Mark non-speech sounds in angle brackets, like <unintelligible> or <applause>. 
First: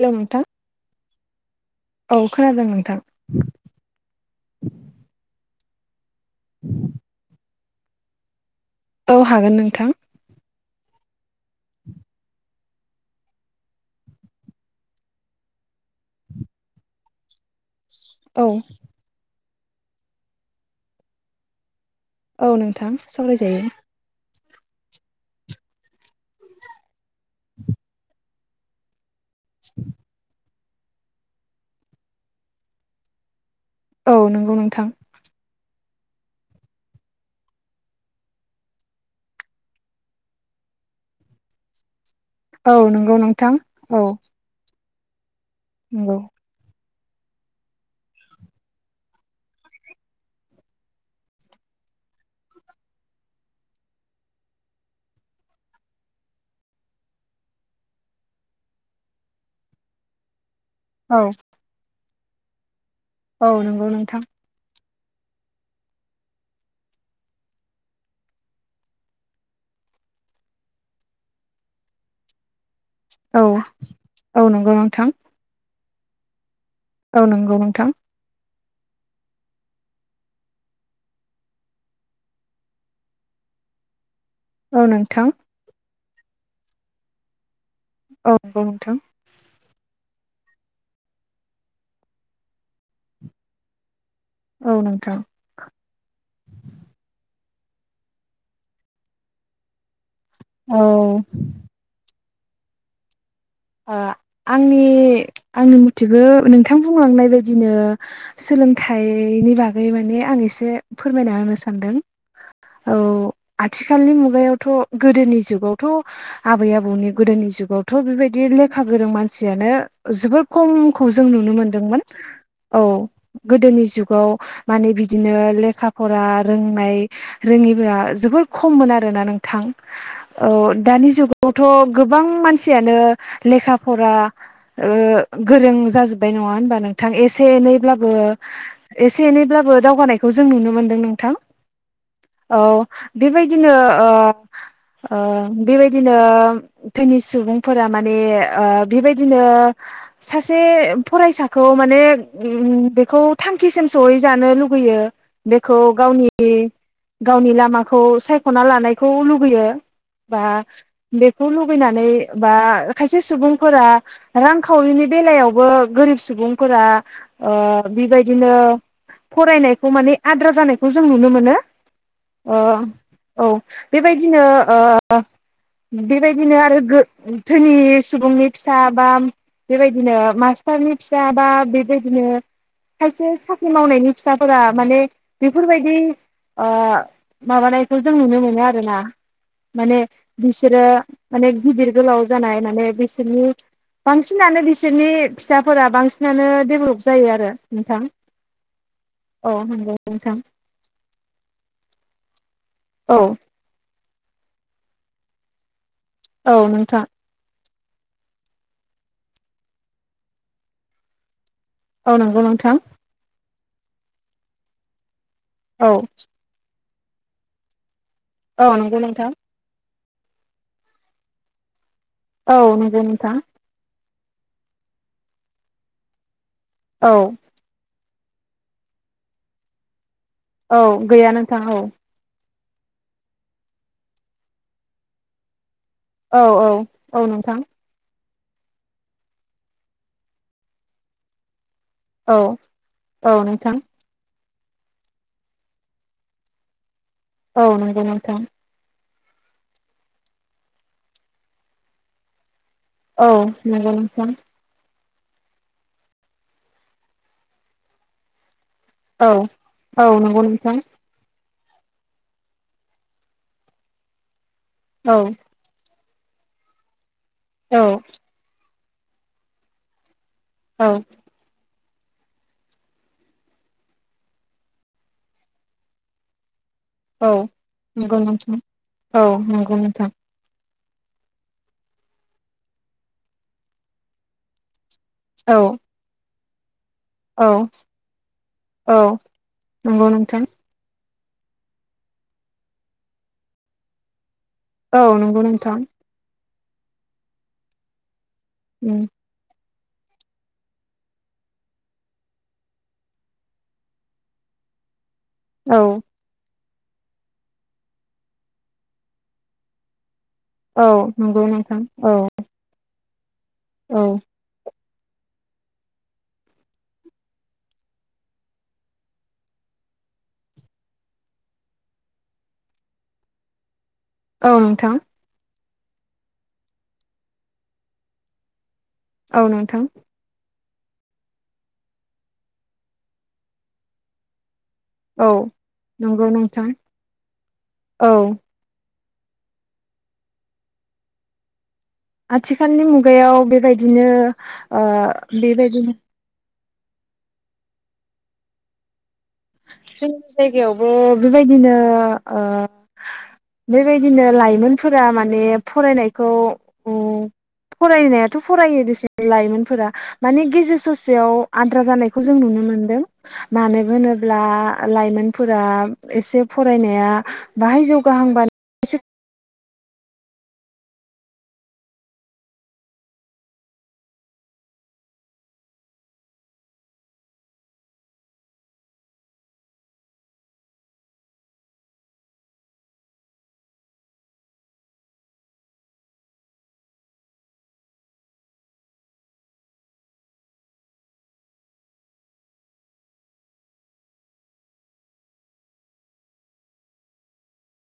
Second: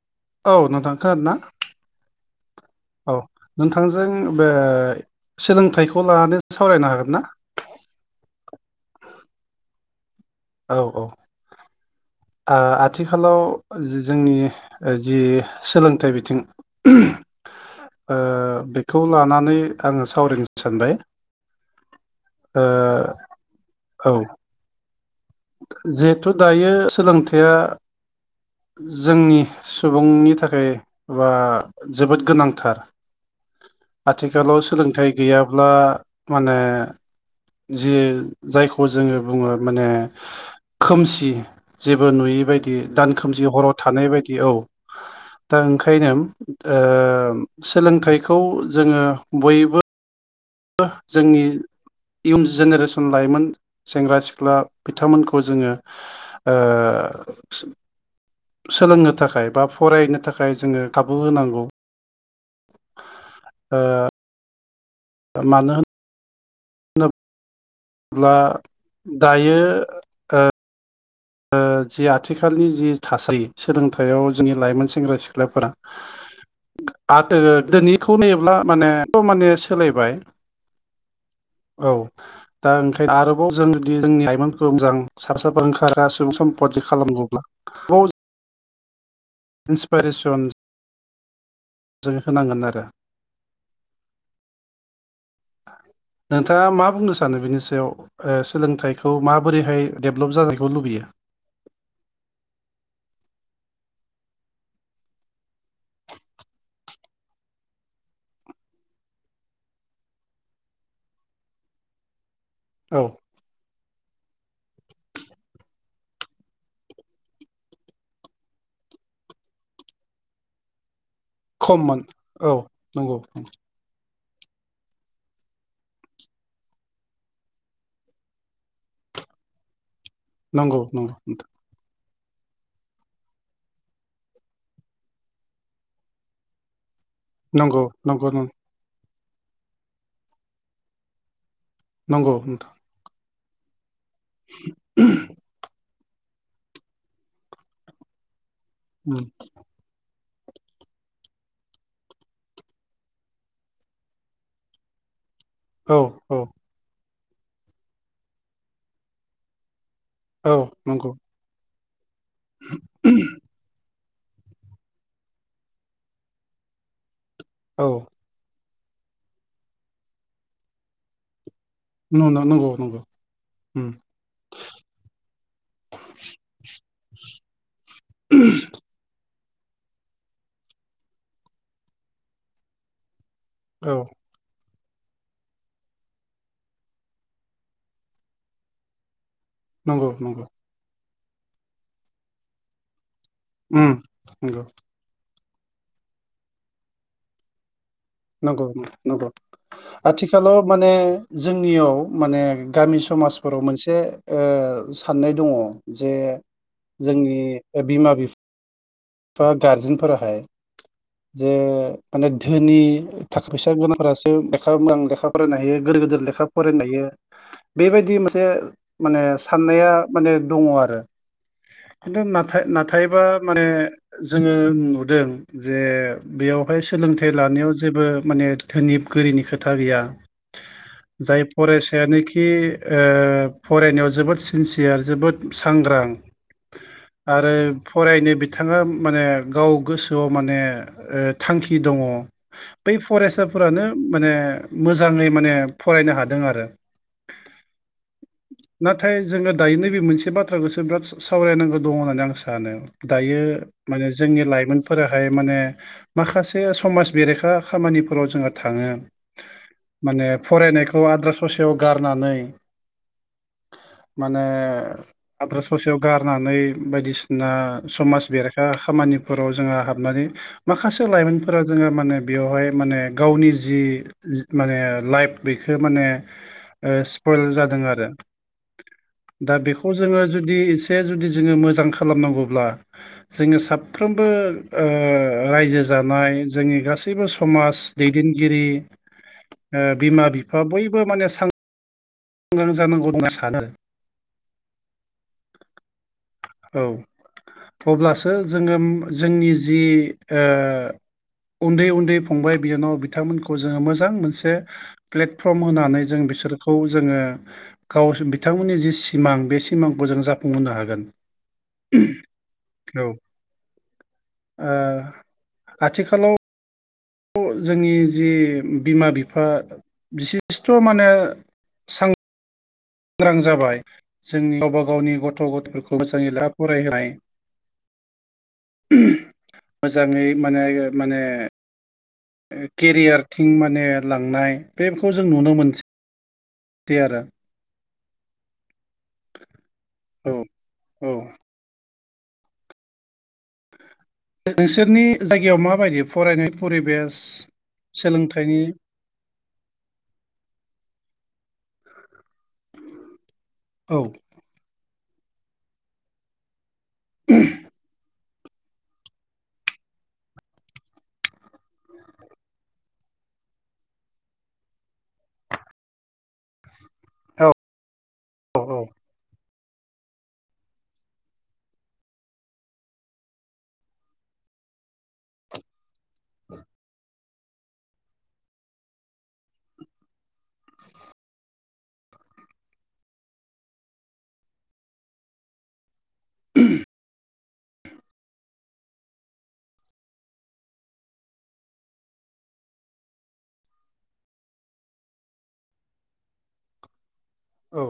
Hello नोंथां औ नोंथां खोनादों ना औ खोनादों नोंथां औ नोंथांजों बे सोलोंथाइखौ लानानै सावरायनो हागोन ना औ हागोन नोंथां औ औ आथिखालाव जोंनि जि सोलोंथाइ बिथिं ओ औ बेखौ लानानै आङो सावरायनो सानबाय औ ओ नोंथां सावरायजायो औ जिहेथु दायो सोलोंथाया जोंनि सुबुंनि थाखाय बा जोबोद गोनांथार औ नंगौ आथिखालाव नोंथां सोलोंथाइ गैया ब्ला माने जि जायखौ जोङो बुङो माने खोमसि जेबो नुयै औ बायदि नंगौ दान नोंथां खोमसि हराव औ थानाय बायदि औ दा ओंखायनो नंगौ ओ सोलोंथाइखौ जोङो बयबो <unintelligible> जोंनि इयुन जेनेरेसन लाइमोन सेंग्रा सिख्ला बिथांमोनखौ जोङो ओ <inaudible> सोलोंनो थाखाय बा फरायनो थाखाय जोङो औ खाबु होनांगौ औ ओ नंगौ नोंथां मानो होन ब्ला दायो ओ ओ जि आथिखालनि जि थासारि औ सोलोंथाइयाव औ जोंनि नंगौ लाइमोन नोंथां सेंग्रा सिख्लाफोरा <inaudible> औ नंगौ नोंथां मा माने <unintelligible> माने सोलायबाय औ दा ओंखायनो आरोबाव जों <unintelligible> जोंनि <unintelligible> औ नोंथां ओंखारा सुबुं <unintelligible> खालामगौब्ला आरोबाव औ नोंगौ नोंथां स्पाइरेसन जों होनांगोन आरो औ नोंथां नोंथाङा मा बुंनो सानो बेनि सा याव ओह सोलोंथाइखौ माबोरैहाय डेभेलप जानायखौ औ लुबैयो ओह आंनि आंनि मुथिबो नोंथां बुंलांनाय बायदिनो सोलोंथाइ नि बागै माने आं एसे फोरमायना होनो सानदों औ आथि खालनि मुगायावथ' गोदोनि जुगावथ' आबै आबौनि गोदोनि जुगावथ' बेबायद दि लेखा गोरों मानसियानो जोबोर खम खौ जों नुनो खममोन मोनदोंमोन। औ गोदोनि जुगाव माने बिदिनो लेखा फरा रोंनाय रोङिबोआ जोबोर खममोन आरोना नोंथां। औ नंगौ दानि नंगौ जुगावथ' गोबां मानसियानो लेखा फरा ओ गोरों जाजोब्बाय नङा होनबा नों थां एसे नंगौ एनैब्लाबो नंगौ एसे एनैब्लाबो दावगानायखौ जों नुनो मोनदों नोंथां। नंगौ औ नोंथां। बेबायदिनो ओ ओ बेबायदिनो धोनि सुबुंफोरा माने ओ बेबायदिनो सासे फरायसाखौ माने उम बेखौ थांखिसिम सौहै जानो लुगैयो। बेखौ औ गावनि औ गावनि लामाखौ सायख'ना लानायखौ लुुबैयो। बा औ नंगौ बेखौ लुबैनानै बा खायसे सुबुंफोरा बा रांखावरिनि बेलायावबो गोरिब सुबुंफोरा ओह औ बेबायदिनो फरायनायखौ माने आद्रा जानायखौ जों नुनो मोनो। नंगौ नंगौ अ' नंगौ औ बेबायदिनो ओ बेबायदिनो आरो गो धोनि सुबुंनि फिसा बा बेबायदिनो मास्टारनि फिसा बा बेबायदिनो खायसे साख्रि औ मावनायनि फिसाफोरा माने बेफोरबायदि आ माबानायखौ जों नुनो मोनो आरोना। माने नंगौ नंगौ बिसोरो माने गिदिर गोलाव जानाय माने बिस सोरनि बांसिनानो नंगौ बिसोरनि फिसाफोरा बांसिनानो डेभलप जायो आरो। नोंथां नंगौ नोंथां नंगौ। औ नंगौ नोंथां आथिखालाव माने जोंनियाव माने गामि औ समाजफोराव मोनसे ओ साननाय दङ। जे औ नोंथां जोंनि ओह बिमा बिफ फा गारजेनफोराहाय जे औ माने नंगौ धोनि नोंथां थाखा फैसा गोनांफोरासो लेखा मोजां लेखा फरायनो हायो। औ गोदोर गोदोर लेखा फरायनो हायो। बेबायदि मोनसे औ नंगौ माने नोंथां साननाया माने दङ आरो खिन्थु औ नंगौ नाथाय-नाथायबा नोंथां माने जोङो नुदों जे बेयावहाय औ सोलोंथाइ लानायाव जेबो माने धोनिब गोरिनि खोथा गैया। औ गैया जाय नोंथां औ फरायसायानोखि ओ फरायनायाव जोबोद सिनसियार जोबोद सांग्रां औ औ आरो नोंथां फरायनो बिथाङा माने गाव गोसोआव माने ओ थांखि दङ। औ बै औ नोंथां फरायसाफोरानो माने मोजाङै माने फरायनो हादों आरो। औ नंगौ नोंथां। थै जोङो दायो नैबे मोनसे बाथ्राखौसो बिराद सा-सावरायनांगौ दङो होननानै आं सा सानो। औ दायो नंगौ माने नोंथां जोंनि लाइमोन फोराहाय माने माखासे समाज बेरेखा खामानिफोराव जोङो थाङो औ औ माने नंगौ नोंथां फरायनायखौ आद्रा स ससेयाव गारनानै माने औ आद्रा ससेयाव गारनानै बायदिसिना औ समाज बेरेखा खामानिफोराव जोङो हाबनानै औ माखासे लाइमोनफोरा जोङो माने बेयावहाय माने गावनि जि माने लाइफ बेखो माने ओ औ सिफयल जादों आरो। नंगौ नोंथां औ दा नंगौ बेखौ नोंथां जोङो जुदि जे जुदि जोङो मोजां खालामनांगौब्ला जोङो साफ्रोमबो ओ औ रायजो जानाय जोंनि गास सैबो औ समाज दैदेनगिरि औ ओ नंगौ बिमा नोंथां बिफा बयबो माने सां ग्रां जानांगौ होनना सानो। औ नंगौ नोंथां। औ अब्लासो जोङो उम जोंनि जिओ उन्दै उन्दै फंबाय बिनानाव बिथांमोनखौ जोङो मोजां मोनसे प्लेटफर्म औ होनानै जों बिसोरखौ जोङो गाव बिथांमोननि जि सिमां बे सिमांखौ जों जाफुं बुंहो औ हागोन नंगौ नोंथां औ औ ओ औ । आथिखालाव जोंनि जि बिमा बिफा बिसेस्थ' माने सां सांग्रां जाबाय जों औ गावबा नोंथां गावनि गथ' गथायफोरखौ <unintelligible> फरायनाय औ नोंथां मोजाङै माने माने केरियारथिं माने लांनाय बेखौ जों औ नुनो मोनसै नंगौ नोंथां तयारा औ । औ औ । आथिखालनि मुगायाव बेबायदिनो नोंसोरनि जायगायाव बेबायदिनो माबायदि फरायनाय परिबेस सोलोंथाइनि जोंनि जायगायावबो बेबायदिनो औ बेबायदिनो लाायोममोन फोर माने फरायनायखौ फरायनाय फरायो दस लाइमोनफोरा माने गेजेर ससेयाव आद्रा जानायखौ जों नुनो मोनदों। मानो होनोब्ला लाइमोनफोरा एसे फरायनाया औ बाहाय औ जौगाहांबानो <inaudible> <inaudible> औ